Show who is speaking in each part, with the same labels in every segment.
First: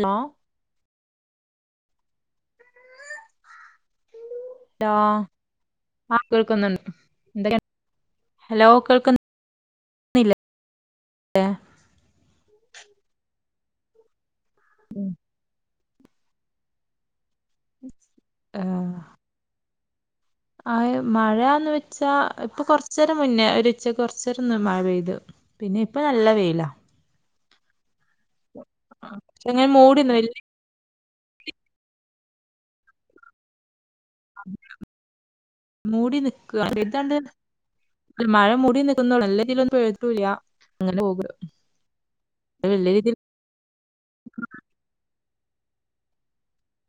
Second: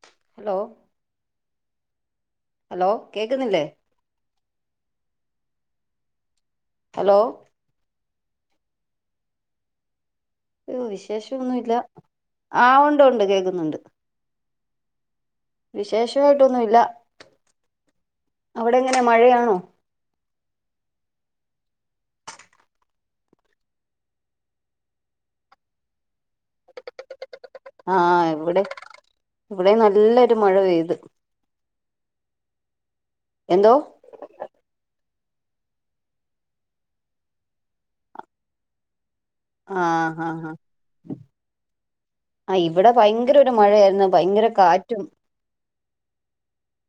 Speaker 1: ണോ
Speaker 2: hello hello, കേക്കുന്നില്ലേ?
Speaker 1: ലോ, ആ കേൾക്കുന്നുണ്ട്.
Speaker 2: ഹലോ
Speaker 1: എന്തെ ഹലോ, കേൾക്കുന്ന്
Speaker 2: യോ വിശേഷം ഒന്നു ഇല്ല. ആഹ് ഉണ്ട്. ഉണ്ട്. കേക്കുന്നുണ്ട്
Speaker 1: ഉം.
Speaker 2: വിശേഷവായിട്ടൊന്നു ഇല്ല. അവിടെ എങ്ങനെ മഴയാണോ?
Speaker 1: അഹ് മഴാന്ന് വെച്ചാ ഇപ്പൊ കൊർച്ചേരം മുന്നേ ഒരു ഉച്ചക്ക് കുറച്ചേരൊന്ന് മഴ പെയ്ത്. പിന്നെ ഇപ്പ നല്ല വെയിലാ.
Speaker 2: ആഹ്. ഇവിടെം.
Speaker 1: പക്ഷെ അങ്ങനെ
Speaker 2: ഇവിടെം
Speaker 1: മൂടിന്ന് വല്യ
Speaker 2: നല്ലൊരു മഴ പെയ്ത് എന്തോ?
Speaker 1: മൂടി നിക്കാ. [unintelligible] താണ്ട് അല്ല മഴ മൂടി നി നിക്ക്ന്നൊളളു. നല്ല തിലൊന്നും
Speaker 2: ആ
Speaker 1: പെയ്ത്ട്ടൂല്ല. അങ്ങനെ [unintelligible]
Speaker 2: ആഹ് ഇവിടെ
Speaker 1: വലിയ രീതിയിൽ
Speaker 2: ഭയങ്കര ഒരു മഴയായിരുന്നു. ഭയങ്കര കാറ്റും.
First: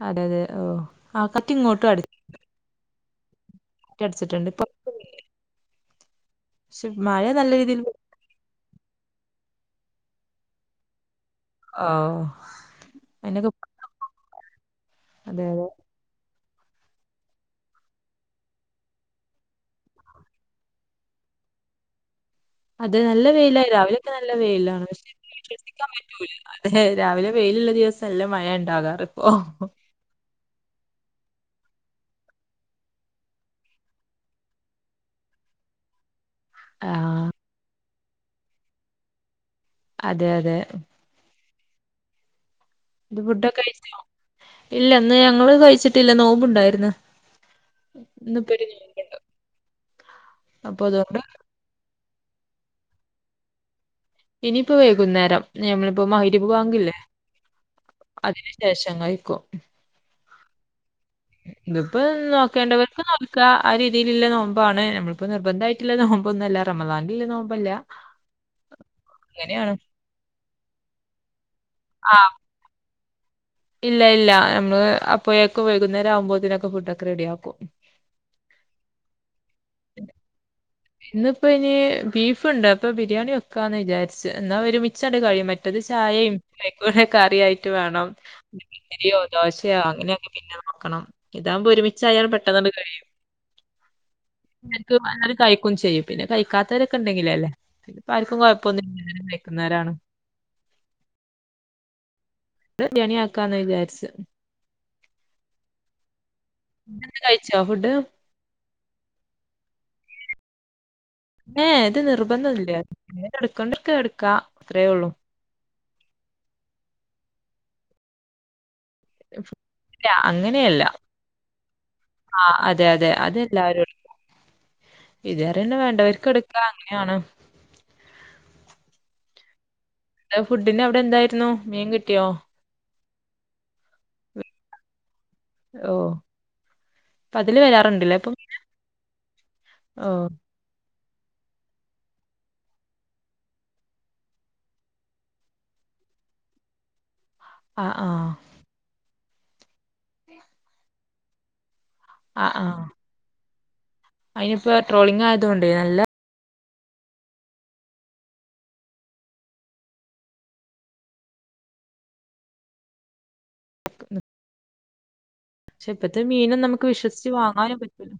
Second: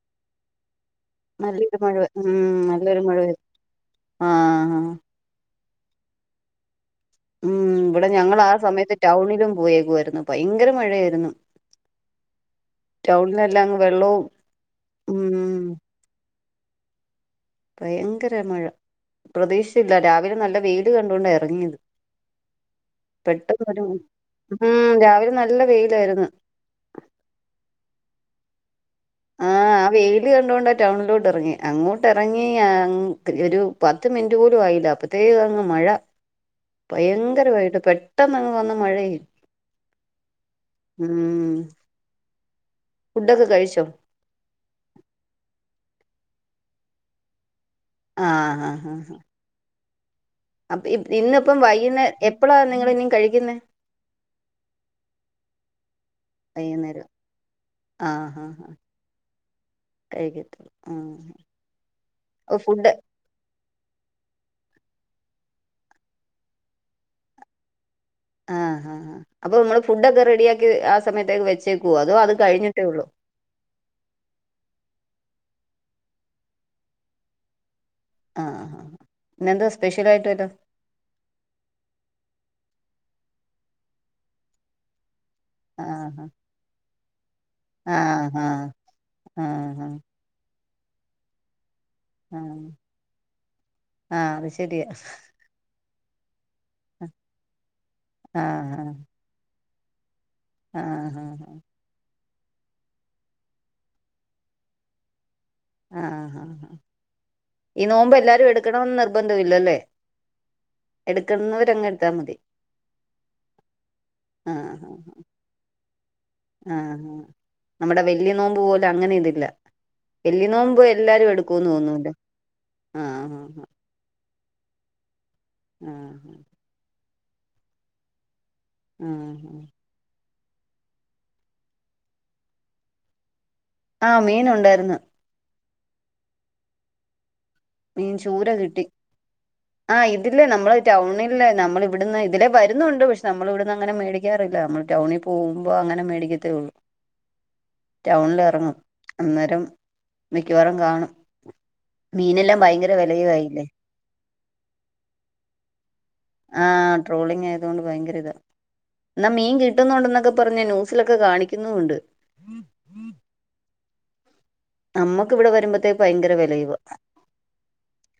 Speaker 1: അതെഅതെ. ഓഹ്
Speaker 2: നല്ലൊരു മഴ ഉം നല്ലൊരു മഴ പെയ്തു.
Speaker 1: റ്റ്
Speaker 2: ആ
Speaker 1: അടിച്ചിട്ടുണ്ട് ഇപ്പോ
Speaker 2: ആ. ഉം
Speaker 1: രീതിയിൽ
Speaker 2: ഇവിടെ ഞങ്ങള് ആ സമയത്ത് ടൗണിലും പോയേക്കുവാരുന്നു ഭയങ്കര മഴയായിരുന്നു.
Speaker 1: ഓ അയിനൊക്കെ
Speaker 2: ടൗണിലെല്ലാം അങ്ങ് വെള്ളവും ഉം
Speaker 1: അതെ
Speaker 2: ഭയങ്കര മഴ പ്രതീക്ഷിച്ചില്ല രാവിലെ നല്ല വെയില് കണ്ടുകൊണ്ട് ഇറങ്ങിയതാ
Speaker 1: അതേ നല്ല വെയിലാ രാവിലെയൊക്കെ നല്ല
Speaker 2: ഉം
Speaker 1: വെയിലാണ്
Speaker 2: രാവിലെ നല്ല
Speaker 1: വിശ്വസിക്കാൻ
Speaker 2: വെയിലായിരുന്നു
Speaker 1: പറ്റൂല്ല അതെ രാവിലെ വെയിലുള്ള ദിവസം എല്ലാം മഴയാണ്
Speaker 2: ആഹ് ആ വെയില് കണ്ടോണ്ടാ ടൗണിലോട്ട് ഇറങ്ങിയേ അങ്ങോട്ട് ഇറങ്ങി ഒരു പത്ത് മിനിറ്റ് പോലും ആയില്ല അപ്പത്തേക്ക് അങ്ങ് മഴ
Speaker 1: ആഹ്
Speaker 2: ഭയങ്കരവായിട്ട് പെട്ടെന്നങ്ങ് വന്ന മഴയായിരുന്നു.
Speaker 1: അതെ അതെ എന്നിട്ട് ഫുഡൊക്കെ കഴിച്ചോ ഇല്ല ഇന്ന് ഞങ്ങള് കഴിച്ചിട്ടില്ല നോമ്പുണ്ടായിരുന്ന്
Speaker 2: ആഹ് ആഹ് ആഹ്
Speaker 1: അപ്പൊ
Speaker 2: അപ്പ
Speaker 1: അതുകൊണ്ട്
Speaker 2: ഇന്ന് ഇപ്പം വൈകുനേ എപ്പളാ നിങ്ങൾ ഇനിയും കഴിക്കുന്നേ
Speaker 1: ഇനിയിപ്പൊ വൈകുന്നേരം. ഞമ്മളിപ്പോ മഗരിബ് ബാങ്കില്ലേ
Speaker 2: വൈകുന്നേരം ആഹ്
Speaker 1: അതിനു
Speaker 2: ആഹ്
Speaker 1: ശേഷം കഴിക്കും
Speaker 2: കഴിക്കത്തുള്ളൂ
Speaker 1: ഇതിപ്പോ
Speaker 2: ആഹ് ഫുഡ്
Speaker 1: നോക്കേണ്ടവർക്ക് നോൽക്കാം ആ രീതിയിലുള്ള നോമ്പാണ് നമ്മ ളിപ്പ നിർബന്ധായിട്ടുള്ള നോമ്പൊന്നുവല്ല റമദാനിലെ നോമ്പല്ല
Speaker 2: ആ അപ്പോ
Speaker 1: അങ്ങനെയാണ്.
Speaker 2: നമ്മള് ഫുഡൊക്കെ റെഡിയാക്കി ആ സമയത്തേക്ക് വെച്ചേക്കുവോ അതോ
Speaker 1: ആഹ്
Speaker 2: അത് കഴിഞ്ഞിട്ടേ ഉള്ളോ
Speaker 1: ഇല്ല ഇല്ല നമ്മള് അപ്പോഴേക്കും വൈകുന്നേരം ആവുമ്പോത്തേനൊക്കെ ഫുഡ് ഒക്കെ റെഡിയാക്കും.
Speaker 2: ആ ആ ആ ഇന്നെന്താ സ്പെഷ്യലായിട്ട് വല്ലോ
Speaker 1: ഇന്നിപ്പോ ഇനി ബീഫുണ്ട് അപ്പൊ ബിരിയാണി വെക്കാന്ന് വിചാരിച്ചു എന്നാ ഒരുമിച്ച് കഴിയും മറ്റത്
Speaker 2: ആഹ്
Speaker 1: ചായയും കറിയായിട്ട് വേണം
Speaker 2: ആഹ് ആഹ്
Speaker 1: ഇഡലിയോ ദോശയോ
Speaker 2: ആഹ്
Speaker 1: അങ്ങനെ നോക്കണം ഇതാവകുമ്പോ ഒരുമിച്ച് ആയാൽ
Speaker 2: ആഹ്
Speaker 1: പെട്ടെന്നാണ്ട് കഴിയും
Speaker 2: ആഹ് അത് ശരിയാ
Speaker 1: ക്ക് കഴി [unintelligible] ചെയ്യും പിന്നെ കഴിക്കാത്തവരൊക്കെണ്ടെങ്കിലെ അല്ലേ ഇപ്പൊ ആർക്കും കൊഴപ്പമൊന്നുമില്ല കഴിക്കുന്നവരാണ്.
Speaker 2: ആഹ ഹാ ഹാ ഹ
Speaker 1: ഇത്‌ ബിരിയാണി ആക്കാന്ന് വിചാരിച്ചേ
Speaker 2: ആഹ് ആഹ്
Speaker 1: കഴിച്ചോ
Speaker 2: ഈ
Speaker 1: ഫുഡ്
Speaker 2: നോമ്പ് എല്ലാരും എടുക്കണം എന്ന് നിർബന്ധവില്ലേ അല്ലേ
Speaker 1: ഏ ഇത് നിർബന്ധം ഇല്ല എടുക്കണ്ടവർക്ക് എടുക്കാം അത്രയേയുള്ളൂ
Speaker 2: ആഹ് ആഹ് നമ്മടെ വല്യ നോമ്പ് പോലെ അങ്ങനെ ഇതില്ല
Speaker 1: ഇല്ല
Speaker 2: വലിയ നോുമ്പ്
Speaker 1: അങ്ങനെയല്ല
Speaker 2: എല്ലാരും എടുക്കൊന്ന് തോന്നും അല്ലോ
Speaker 1: ആ അതെ അതെ
Speaker 2: ആഹ് ആഹ്
Speaker 1: ഇത് വരെ തന്നെ വേണ്ടവർക്ക് എടുക്കാം അങ്ങനെയാണ്
Speaker 2: ആഹ് ഹാ
Speaker 1: എ [unintelligible] ഫുഡിന് അവിടെ എന്തായിരുന്നു മീൻ കിട്ടിയോ
Speaker 2: ആ മീൻ ഒണ്ടായിന്ന്
Speaker 1: ഓ അപ്പൊ അതില്
Speaker 2: മീൻ
Speaker 1: വരാറുണ്ടല്ലേ അപ്പം
Speaker 2: ചൂര കിട്ടി ആ
Speaker 1: ഓ
Speaker 2: ഇതില് നമ്മള് ടൗണില്ലേ നമ്മള് ഇവിടുന്ന് ഇതിലെ വരുന്നുണ്ട് പക്ഷെ നമ്മള് ഇവിടുന്ന് അങ്ങനെ മേടിക്കാറില്ല നമ്മള് ടൗണിൽ പോകുമ്പോ- അങ്ങനെ മേടിക്കത്തേ ഉള്ളു
Speaker 1: ആ ആ
Speaker 2: ടൗണിലെറങ്ങും അന്നേരം മിക്കവാറും കാണും മീനെല്ലാം ഭയങ്കര വെലയും ആയില്ലേ
Speaker 1: അതിനിപ്പോ ട്രോളിങ് ആയതുകൊണ്ടേ നല്ല-
Speaker 2: ആഹ ട്രോളിങ് ആയത്കൊണ്ട് ഭയങ്കര ഇതാ എന്നാ മീൻ കിട്ടുന്നുണ്ടെന്നൊക്കെ പറഞ്ഞ് ന്യൂസിലൊക്കെ കാണിക്കുന്നുണ്ട് നമ്മക്ക് ഇവിടെ
Speaker 1: പക്ഷെ
Speaker 2: വരുമ്പോത്തേക്ക്
Speaker 1: ഇപ്പത്തെ
Speaker 2: ഭയങ്കര
Speaker 1: മീനും
Speaker 2: വെലയുവ
Speaker 1: നമുക്ക് വിശ്വസിച്ച് വാങ്ങാനും പറ്റൂല.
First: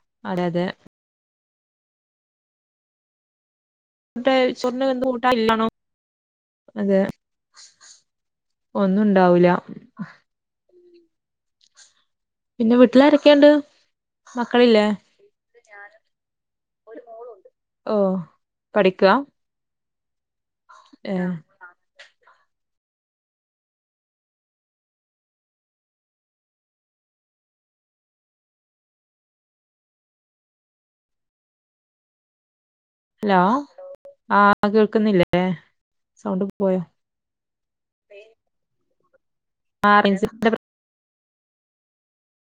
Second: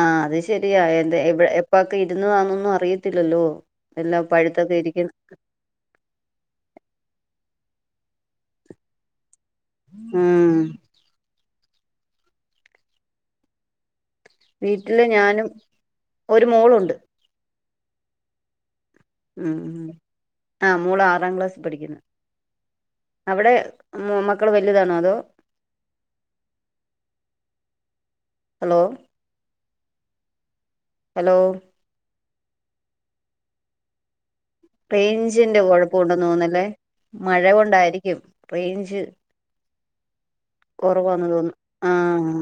Speaker 2: ആ അത്
Speaker 1: അതെ അതെ
Speaker 2: ശരിയ എന്താ എപ്പക്കെ ഇരുന്നതാന്ന് ഒന്നും അറിയത്തില്ലല്ലോ എല്ലാം
Speaker 1: ട്ട
Speaker 2: പഴുത്തൊക്കെ
Speaker 1: സ്വർണ്ണ വന്ത [unintelligible]
Speaker 2: ഇരിക്കുന്നു
Speaker 1: ഊട്ട ഇല്ലാണോ അതെ [inaudible] ഒന്നും ഉണ്ടാവൂല
Speaker 2: ആഹ്
Speaker 1: പിന്നെ വീട്ട്ലാരൊക്കേണ്ട്
Speaker 2: വീട്ട്ല് ഞാനും ഒരു മോളുണ്ട്
Speaker 1: ഓഹ്
Speaker 2: ഉം ആഹ് മോള്
Speaker 1: ഏ
Speaker 2: ആറാം ക്ലാസ് പഠിക്കിന്ന് അവിടെ മ് മോ മക്കള് വലുതാണോ അതോ ഹലോ ഹലോ
Speaker 1: ഹലോ ആഹ്
Speaker 2: റെയിഞ്ചിന്റെ കൊഴപ്പൊ ഉണ്ടന്ന് തോന്ന്ന്നല്ലേ
Speaker 1: പോയോ?
Speaker 2: മഴ കൊണ്ടായിരിക്കും റെയിഞ്ച്
Speaker 1: ആഹ് [unintelligible]
Speaker 2: ന്ന്തോന്ന് ആഹ്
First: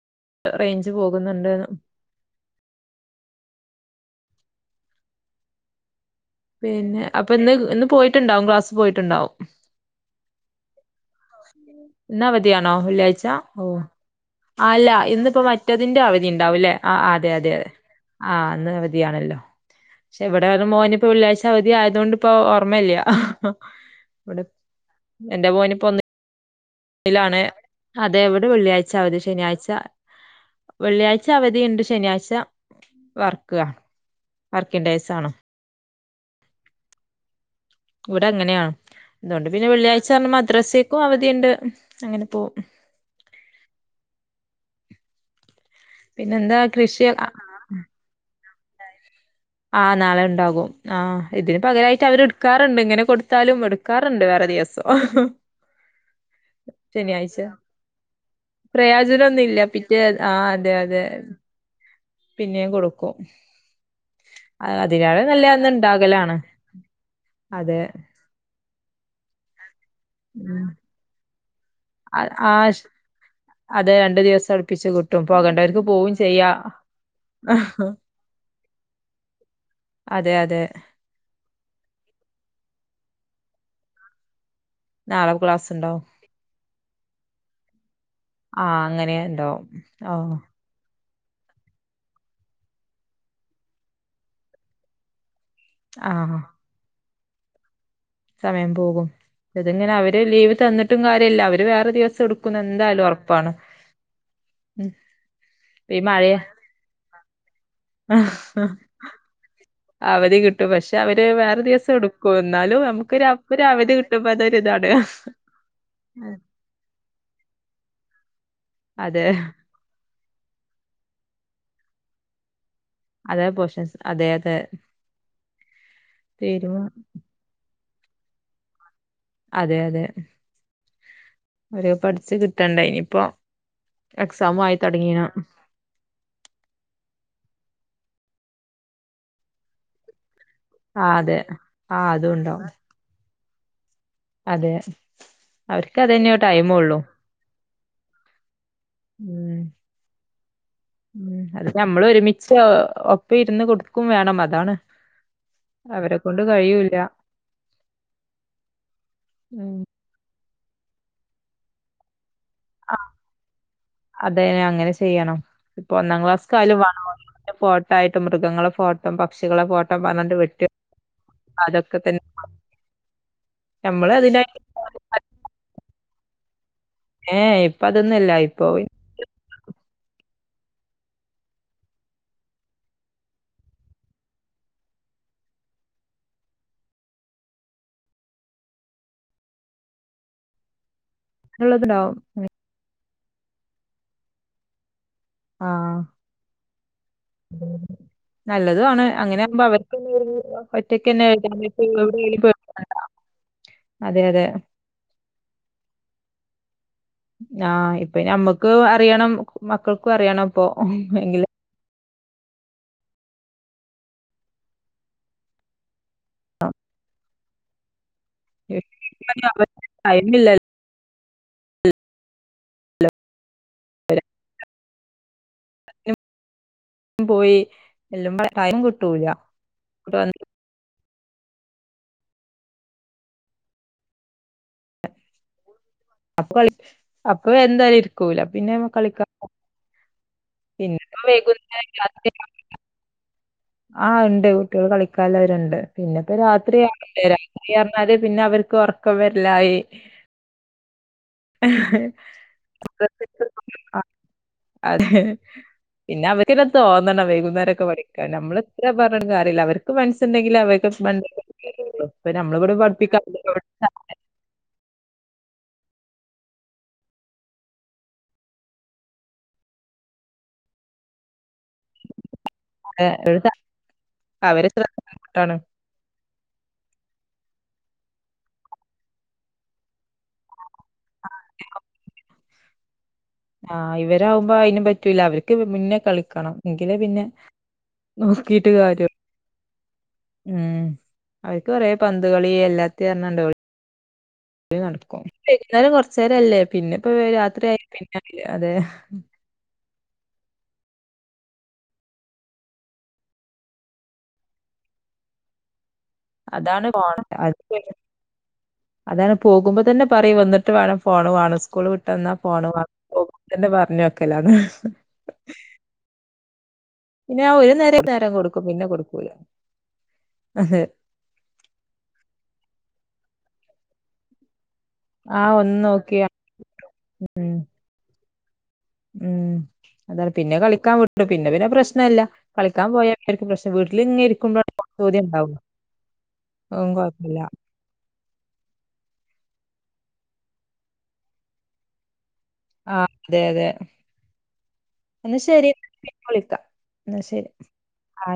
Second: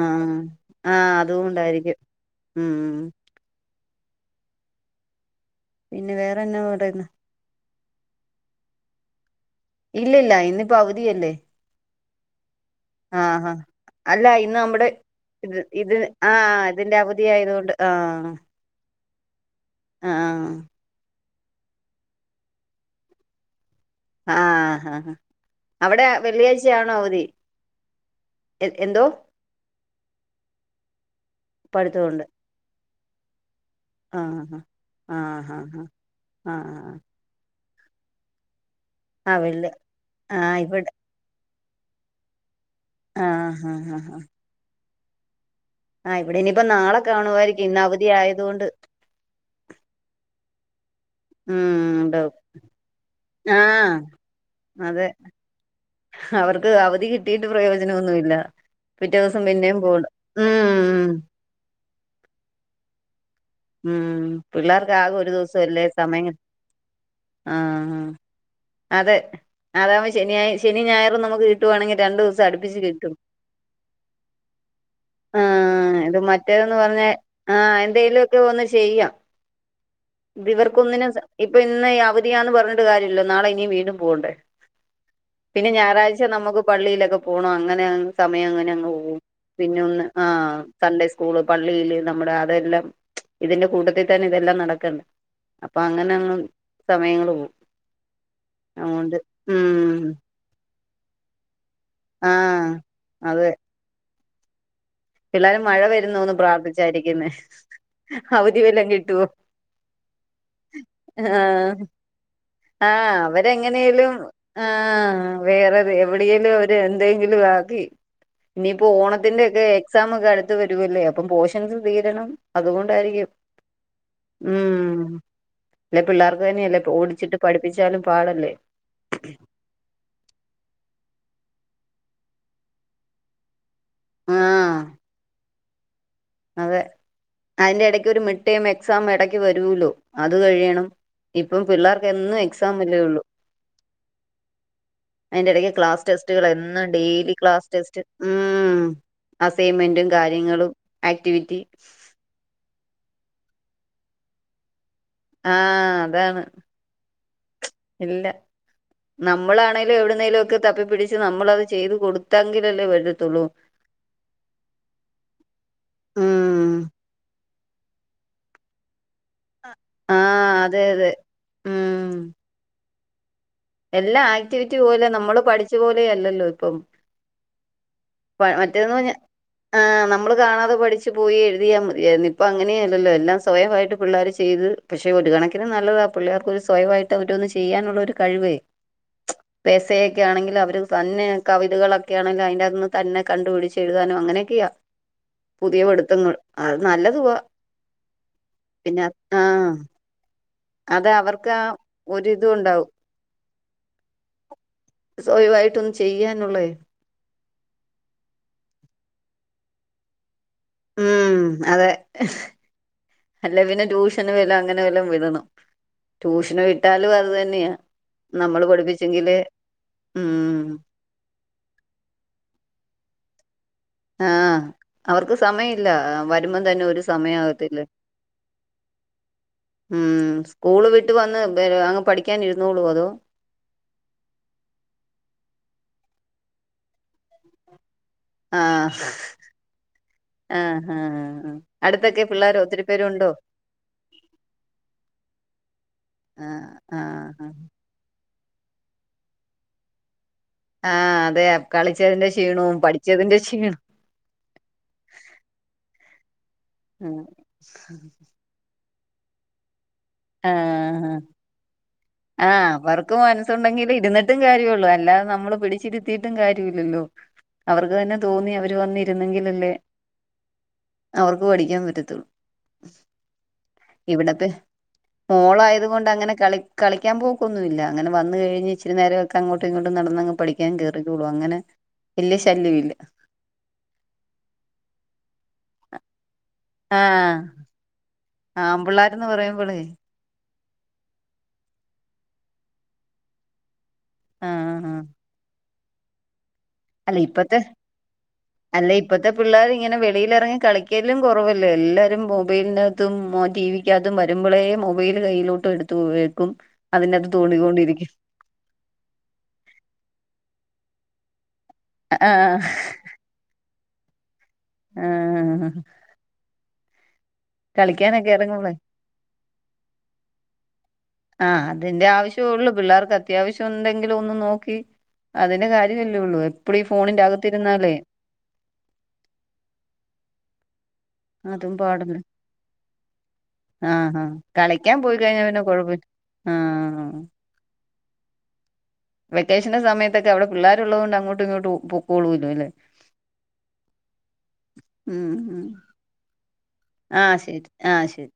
Speaker 2: ആഹ്
Speaker 1: റേഞ്ച്
Speaker 2: ആഹ് അത്
Speaker 1: പോകുന്നുണ്ട്ന്ന്
Speaker 2: കൊണ്ടായിരിക്കും ഉം പിന്നെ വേറെന്നാ
Speaker 1: പിന്നെ
Speaker 2: പറയുന്ന
Speaker 1: അപ്പ ഇന്ന് ഇന്ന് പോയിട്ട്ണ്ടാവും ക്ലാസ് പോയിട്ട്ണ്ടാവും
Speaker 2: ഇല്ലല്ല ഇന്ന്പ്പൊ അവ
Speaker 1: ഇന്ന് അവധിയാണോ വെള്ളിയാഴ്ച
Speaker 2: ആഹ് ആഹ്
Speaker 1: ഓഹ്
Speaker 2: അല്ല ഇന്ന് നമ്മുടെ
Speaker 1: ആല്ല ഇന്ന്പ്പം
Speaker 2: ഇത് ഇത്
Speaker 1: മറ്റതിന്റെ
Speaker 2: ആഹ്
Speaker 1: അവധിണ്ടാവുല്ലേ
Speaker 2: ഇതിന്റെ
Speaker 1: ആഹ്
Speaker 2: അവധി
Speaker 1: അതെ അതെ അതെ
Speaker 2: ആയതുകൊണ്ട്
Speaker 1: ആഹ് അന്ന് അവ ധിയാണല്ലോ ക്ഷേ
Speaker 2: ആഹ്
Speaker 1: ഇവടാരും മോന്പ്പൊ വെള്ളിയാഴ്ച അവധിയായതോണ്ട്പ്പോ ഓർമ്മല്ല്യാ ഇവടെ
Speaker 2: ആഹ് ആഹ്
Speaker 1: എന്റെ മോനിപ്പോ ഒന്ന്
Speaker 2: അവിടെ വെള്ളിയാഴ്ചയാണോ അവധി
Speaker 1: ലാണ് അതെ ഇവടെ
Speaker 2: എ
Speaker 1: വെള്ളിയാഴ്ച
Speaker 2: എന്തോ
Speaker 1: അവധി ശനിയാഴ്ച വെള്ളിയാഴ്ച അവധിയിണ്ട്
Speaker 2: പഠിത്തമുണ്ട്
Speaker 1: ശനിയാഴ്ച വർക്കാ
Speaker 2: ആഹ് ഹാ
Speaker 1: വർക്കിംഗ് ഡേയ്സ് ആണ്
Speaker 2: ആഹ് ഹാ ഹാ ആഹ്
Speaker 1: ഇവടെ അങ്ങനെയാ
Speaker 2: ആഹ്
Speaker 1: അതോണ്ട് പിന്നെ
Speaker 2: വെള്ളി
Speaker 1: വെള്ളിയാഴ്ചർഞ്ഞ്
Speaker 2: ആഹ് ഇവിടെ
Speaker 1: മദ്രസേക്കും അവധിയിണ്ട് അങ്ങനെപ്പോ
Speaker 2: ആഹ് ആഹ് ആഹ് ആഹ് ആഹ് ഇവിടെ
Speaker 1: പിന്നെന്താ
Speaker 2: ഇനിയിപ്പോ നാളെ
Speaker 1: കൃഷി ആ, ആ.
Speaker 2: കാണുവായിരിക്കും, ഇന്ന് അവധി ആയതുകൊണ്ട്.
Speaker 1: ആഹ് നാളെ ഉണ്ടാകും. ആഹ് ഇതിന്
Speaker 2: ഉം
Speaker 1: പകരായിട്ട് അവര്
Speaker 2: ഉണ്ടാവും
Speaker 1: എടുക്കാറുണ്ട്, ഇങ്ങനെ കൊടുത്താലും
Speaker 2: ആഹ്
Speaker 1: എടുക്കാറുണ്ട് വേറെ ദിവസം.
Speaker 2: അതെ അവർക്ക് അവധി കിട്ടിയിട്ട് പ്രയോജനം ഒന്നുമില്ല.
Speaker 1: പ്രയോജനം ഒന്നുല്ല പിറ്റേ ആഹ് അതെ അതെ
Speaker 2: ഉം
Speaker 1: പിന്നെയും കൊടുക്കും.
Speaker 2: ഉം പിള്ളേർക്ക് ആകെ
Speaker 1: അതിനാലും
Speaker 2: ഒരു
Speaker 1: നല്ലത്
Speaker 2: ദിവസം
Speaker 1: അന്ന്
Speaker 2: അല്ലേ സമയം കി
Speaker 1: ഇണ്ടാകലാണ്
Speaker 2: ആഹ്
Speaker 1: അതെ
Speaker 2: ആഹ് അതെ. അതാവുമ്പോ ശനിയാ
Speaker 1: ഉം
Speaker 2: ശനി ഞായറും നമുക്ക് കിട്ടുവാണെങ്കിൽ രണ്ടുദിവസം അടിപ്പിച്ച്
Speaker 1: ആഹ്
Speaker 2: കിട്ടും.
Speaker 1: അതെ രണ്ടു ദിവസം അടുപ്പിച്ച് കിട്ടും പോകേണ്ടവർക്ക്
Speaker 2: ആഹ്
Speaker 1: പോവും
Speaker 2: ഇത്
Speaker 1: ചെയ്യാ
Speaker 2: മറ്റേതെന്ന് പറഞ്ഞാൽ ആഹ് എന്തേലും ഒക്കെ ഒന്ന്. ചെയ്യാം.
Speaker 1: അതെ അതെ
Speaker 2: ഇതിവർക്ക് ഒന്നിനും സ ഇപ്പൊ ഇന്ന് ഈ അവധിയെന്ന് പറഞ്ഞിട്ട് കാര്യമില്ലല്ലോ നാളെ ഇനി വീണ്ടും പോവണ്ടേ.
Speaker 1: നാളെ ക്ലാസ്
Speaker 2: പിന്നെ
Speaker 1: ഉണ്ടാവും
Speaker 2: ഞായറാഴ്ച നമുക്ക് പള്ളിയിലൊക്കെ പോണം അങ്ങനെയാണ്. സമയം
Speaker 1: ആഹ്
Speaker 2: അങ്ങനെയങ്ങ്
Speaker 1: അങ്ങനെ
Speaker 2: പോവും
Speaker 1: ഉണ്ടാവും
Speaker 2: പിന്നെ ഒന്ന്
Speaker 1: ഓഹ്
Speaker 2: ആഹ് സൺഡേയ്സ്. സ്കൂൾ പള്ളിയില് നമ്മുടെ അതെല്ലാം ഇതിന്റെ കൂട്ടത്തിൽ തന്നെ ഇതെല്ലാം നടക്കണ്ടേ. അപ്പൊ അങ്ങനങ്ങ്
Speaker 1: ആഹ്
Speaker 2: സമയങ്ങള് പോവും.
Speaker 1: സമയം പോകും
Speaker 2: അതുകൊണ്ട്
Speaker 1: ഇതിങ്ങനെ
Speaker 2: ഉം
Speaker 1: അവര് ലീവ് തന്നിട്ടും കാര്യയില്ല അവര്. അവര് വേറെ ദിവസം എടുക്കൂന്ന്
Speaker 2: ആഹ്
Speaker 1: എന്തായാലും
Speaker 2: അതെ
Speaker 1: ഉറപ്പാണ്. ഉം
Speaker 2: പിള്ളേര് മഴ
Speaker 1: ഇപ്പൊ ഈ
Speaker 2: വരുന്നൂന്ന് പ്രാർത്ഥിച്ചായിരിക്കുന്നെ അവധിവെല്ലോം കിട്ടുവോ.
Speaker 1: അവധി കിട്ടും പക്ഷെ അവര് വേറെ
Speaker 2: ആഹ്
Speaker 1: ദിവസം എടുക്കും. എന്നാലും
Speaker 2: ആഹ്
Speaker 1: നമുക്കൊരു ഒരു അവധി
Speaker 2: അവരെങ്ങനെയേലും
Speaker 1: കിട്ടുമ്പോ അതൊരു ഇതാണ്.
Speaker 2: ആഹ് വേറെത് എവിടേലും അവര് എന്തെങ്കിലും കാ ആക്കി ഇനിയിപ്പോ
Speaker 1: അതെ
Speaker 2: ഓണത്തിന്റെ ഒക്കെ എക്സാം ഒക്കെ അടുത്ത് വരൂവല്ലേ അപ്പം പോഷൻസ് തീരണം. അതുകൊണ്ടായിരിക്കും
Speaker 1: അതെ പോഷൻസ് അതെ അതെ
Speaker 2: ഉം. അല്ല പിള്ളേർക്ക് തന്നെയല്ലേ
Speaker 1: തീരുമാ
Speaker 2: ഓടിച്ചിട്ട് പഠിപ്പിച്ചാലും പാടല്ലേ.
Speaker 1: അതെ അതെ ഓര് പഠച്ചു കിട്ടണ്ടേ ഇനിയിപ്പോ എക്സാമായി
Speaker 2: ആഹ്
Speaker 1: തൊടങ്ങീന
Speaker 2: അതെ അതിന്റെ ഇടക്ക് ഒരു മിഡ്ടേം എക്സാമ് ഇടക്ക് വരൂല്ലോ. അത് കഴിയണം.
Speaker 1: ആ അതെ
Speaker 2: ഇപ്പം
Speaker 1: ആ
Speaker 2: പിള്ളേർക്ക്
Speaker 1: അതും
Speaker 2: എന്നും
Speaker 1: ഉണ്ടാവും.
Speaker 2: എക്സാം അല്ലേയുള്ളൂ.
Speaker 1: അതെ
Speaker 2: അതിന്റെ ഇടയ്ക്ക്
Speaker 1: അവർക്ക്
Speaker 2: ക്ലാസ്
Speaker 1: അതന്നെ
Speaker 2: ടെസ്റ്റുകൾ
Speaker 1: ടൈമ്
Speaker 2: എന്നും
Speaker 1: ഉള്ളൂ.
Speaker 2: ഡെയിലി ക്ലാസ് ടെസ്റ്റ് ഉം
Speaker 1: ഉം
Speaker 2: അസൈൻമെന്റും കാര്യങ്ങളും ആക്ടിവിറ്റി
Speaker 1: അത് നമ്മൾ ഒരുമിച്ച് ഒപ്പം ഇരുന്ന് കൊടുക്കും വേണം. അതാണ്
Speaker 2: ആ
Speaker 1: അവരെ
Speaker 2: അതാണ്
Speaker 1: കൊണ്ട് കഴിയൂല.
Speaker 2: ഇല്ല. നമ്മളാണേലും
Speaker 1: ഉം
Speaker 2: എവിടുന്നേലും ഒക്കെ തപ്പിപ്പിടിച്ച് നമ്മളത് ചെയ്ത് കൊടു
Speaker 1: ആ അതെ അങ്ങനെ ചെയ്യണം. ഇപ്പൊ ഒന്നാം ക്ലാസക്ക്
Speaker 2: ഉം
Speaker 1: ആയാലും വേണം ഫോട്ടോ ആയിട്ട് മൃഗങ്ങളെ ഫോ ട്ടം പക്ഷികളെ ഫോട്ടം പറഞ്ഞണ്ട്
Speaker 2: ആഹ്
Speaker 1: വെട്ടി
Speaker 2: അതെ അതെ
Speaker 1: അതൊക്കെ
Speaker 2: ഉം
Speaker 1: തന്നെ നമ്മള്
Speaker 2: എല്ലാ
Speaker 1: അതിനായിട്ട്
Speaker 2: ആക്ടിവിറ്റിപോലെ നമ്മള് പഠിച്ചു പോലെ അല്ലല്ലോ ഇപ്പം.
Speaker 1: ഏ ഇപ്പ അതൊന്നുംല്ല ഇപ്പൊ
Speaker 2: മറ്റേന്ന് പഞ്ഞ ആ ന നമ്മള് കാണാതെ പഠിച്ച് പോയി എഴുതിയാ മതിയായിരുന്നു. ഇപ്പൊ അങ്ങനെയല്ലല്ലോ. എല്ലാം സ്വയമായിട്ട് പിള്ളേര് ചെയ്ത് പക്ഷെ ഒരു കണക്കിന് നല്ലതാ പിള്ളേർക്ക് ഒരു സ്വയമായിട്ട് ഓരോന്ന് ചെയ്യാനുള്ളൊരു കഴിവേ എ സയൊക്കെ ആണെങ്കില് അവരത് തന്നെ കവിതകളൊക്കെ
Speaker 1: ഉള്ളത്ണ്ടാവും
Speaker 2: ആണെങ്കിൽ അതിന്റകത്തുനിന്ന് തന്നെ കണ്ടുപിടിച്ച് എഴുതാനും അങ്ങനെയൊക്കെയാ പുതിയ
Speaker 1: ആഹ്
Speaker 2: പഠുത്തങ്ങള് അത് നല്ലതുവാ
Speaker 1: നല്ലതും
Speaker 2: പിന്നെ
Speaker 1: ആണ്
Speaker 2: ആ
Speaker 1: അങ്ങനെ ആകുമ്പോ അവർക്ക്ന്നെ ഒരു
Speaker 2: അത്
Speaker 1: ഒറ്റക്കന്നെ
Speaker 2: അവർക്കാ
Speaker 1: എവിടെലും
Speaker 2: ഒരിതുംണ്ടാവും.
Speaker 1: പേടിക്കണ്ട അതെ അതെ
Speaker 2: സ്വയമായിട്ടൊന്ന് ചെയ്യാനുള്ളേ
Speaker 1: ആ ഇപ്പൊ ഞമ്മക്ക് അറിയണം. മക്കൾക്കും അറിയണം ഇപ്പൊ എങ്കില്
Speaker 2: അല്ല പിന്നെ ട്യൂഷന് വിടോ അങ്ങനെ വെല്ലോം വിടണം. ട്യൂഷന് വിട്ടാലും അത് തന്നെയാ. നമ്മള് പഠപ്പിച്ചെങ്കിലേ ഉം
Speaker 1: ടൈമില്ല
Speaker 2: ആ അവർക്ക് സമയം ഇല്ല. വരുമ്പം തന്നെ ഒരു
Speaker 1: എല്ലാം പോയി
Speaker 2: സമയാകത്തില്ലേ.
Speaker 1: [unintelligible]
Speaker 2: ഉം സ്കൂൾ വി ട്ട് വന്ന് അങ്ങ് പഠിക്കാനിരുന്നുളൂ അതോ
Speaker 1: [unintelligible] അപ്പൊ എന്തായാലും ഇരിക്കൂല പിന്നെ കളിക്ക
Speaker 2: ആ ആ
Speaker 1: പിന്നെപ്പോ
Speaker 2: ആ്
Speaker 1: വൈകുന്നേരം
Speaker 2: അടുത്തൊക്കെ
Speaker 1: രാത്രി
Speaker 2: പിള്ളോരോ ഒത്തിരി പേരു ഉണ്ടോ
Speaker 1: ആ ഇണ്ട് കുട്ടികൾ കളിക്കാൻവരുണ്ട് പിന്നെ ഇപ്പോ
Speaker 2: ആഹ്
Speaker 1: രാത്രിയാണണ്ട്
Speaker 2: ആഹ്
Speaker 1: രാത്രിഞ്ഞ പിന്നെ അവർക്ക് ഉറക്കം വരല്ലായി
Speaker 2: ആഹ് അതെ കളിച്ചതിന്റെ ക്ഷീണവും പഠിച്ചതിന്റെ ക്ഷീണവും
Speaker 1: [unintelligible] അതെ പിന്നെ അവന തോന്നണം വൈകുന്നേരംക്കെ പഠിക്കാ നമ്മള് [unintelligible] പറഞ്ട്ടും കാര്യല്ല അവർക്ക് മനസ്സുണ്ടെങ്കിൽ [unintelligible] ഇപ്പൊ
Speaker 2: ആ
Speaker 1: നമ്മളിവിടെ
Speaker 2: അവർക്ക്
Speaker 1: പഠിപ്പിക്കാൻ വിടുന്നവിടെ
Speaker 2: മനസ്സുണ്ടെങ്കിൽ ഇരുന്നിട്ടും കാര്യള്ളൂ അല്ലാതെ നമ്മ നമ്മള് പിടിച്ചിട്ടത്തിട്ടും കാര്യല്ലല്ലോ അവർക്ക് തന്നെ തോന്നി അവര് വന്നിരുന്നെങ്കിലല്ലേ അവർക്ക് പഠിക്കും ഠിക്കാൻ പറ്റത്തുള്ളൂ ഇവിടെത്തെ
Speaker 1: അവരെ ശ്രദ്ധിക്കാണ്
Speaker 2: മോളായത് കൊണ്ട് അങ്ങനെ [unintelligible] കളിക്കാൻ പോക്കൊന്നുമില്ല അനെ വന്നു കഴിഞ് ഇച്ചരി നേരൊക്കെ അങ്ങോട്ട ഇങ്ങട്ടും നടന്നങ് പഠിക്കും ഠിക്കാൻ കയറിക്കൊള്ളും അങ്ങനെ വല്യ ശല്യമില്ല
Speaker 1: ആ ഇവരാകുമ്പോ അയിനും പറ്റൂല്ല അവർക്ക് മുന്നേ കളിക്കണം എങ്കില് പിന്നെ
Speaker 2: ആമ്പിള്ളേർന്ന് പറയുമ്പോള
Speaker 1: മ്മ് അവർക്ക് കുറേ പന്ത കളി എല്ലാത്ത [unintelligible] [unintelligible]
Speaker 2: ആഹ് ആഹ്
Speaker 1: നടക്കും. ന്നെ വൈകുന്നേരം കുറച്ച [unintelligible] പിന്നെ ഇപ്പോ
Speaker 2: അല്ല ഇപ്പത്തെ
Speaker 1: രാത്രിയയി പിന്നെ അതെ
Speaker 2: [unintelligible] ഇറങ്ങി കളിക്കലും കുറവല്ല എല്ലാവരും മൊബൈലിനകത്തും ടി വിക്കകത്തും വരുമ്പോഴേ മൊബൈൽ കയ്യിലോട്ട് എടു
Speaker 1: അതാണ് [unintelligible] അതാണ് പോകുമ്പോ തന്നെ പറയും വന്നിട്ട് വേണം ഫോണ് കാണും സ്കൂള് വിട്ടന്നാൽ ഫോണ്
Speaker 2: ആഹ്
Speaker 1: പോ തന്നെ പറഞ്ഞഞ്ൊക്കല്ലന്ന്
Speaker 2: ആ
Speaker 1: പിന്നെ ആ ഒരു നേര നേരം കൊടുക്കും
Speaker 2: ഇറങ്ങുമ്പളേ
Speaker 1: പിന്നെ കൊടുക്കൂല അതെ
Speaker 2: ആ അതിന്റെ ആവശ്യംള്ളു പിള്ളേർക്ക് അത്യാവശ്യം എന്തെങ്കിലും ഒന്നന്ന് നോക്കി
Speaker 1: ആ
Speaker 2: അതിന്റെ
Speaker 1: ഒന്ന് നോക്കിയ
Speaker 2: കാര്യമല്ലേള്ളൂ എപ്പഴ ഈ ഫോണിന്റെറെ അകത്തിരുന്നാലേ
Speaker 1: മ്മ് അത പിന്നെ കളിക്കാൻ വിള പിന്നെ പിന്നെ
Speaker 2: അതും പാടല്ലേ
Speaker 1: പ്രശ്നമല്ല കളിക്കാൻ പോയർക്കും പ്രശ്നം വീട്ടിൽ
Speaker 2: ആഹ്
Speaker 1: ഇങ്ങ
Speaker 2: ആഹ്
Speaker 1: ഇരിക്കുമ്പോഴ
Speaker 2: കളിക്കാൻ പോയി
Speaker 1: ചോദ്യം
Speaker 2: കഴിഞ്ഞാ
Speaker 1: ഉണ്ടാവോ
Speaker 2: പിന്നെ കൊഴപ്പ
Speaker 1: [unintelligible]
Speaker 2: ആഹ്
Speaker 1: കുഴപ്പല്ല
Speaker 2: വെക്കേഷന്റെ സമയത്തൊക്കെ അവിടെ പിള്ളേരുള്ളുകൊണ്ട് അങ്ങോട്ട ഇങ്ങോട്ട പോക്കോള
Speaker 1: ആ അതെ അതെ
Speaker 2: ഉം
Speaker 1: എന്നാ
Speaker 2: ഉം
Speaker 1: ശരി എന്ന [unintelligible] വിളിക്കാം എന്നാ
Speaker 2: ആഹ്
Speaker 1: ശരി
Speaker 2: ആഹ് ശരി
Speaker 1: ആ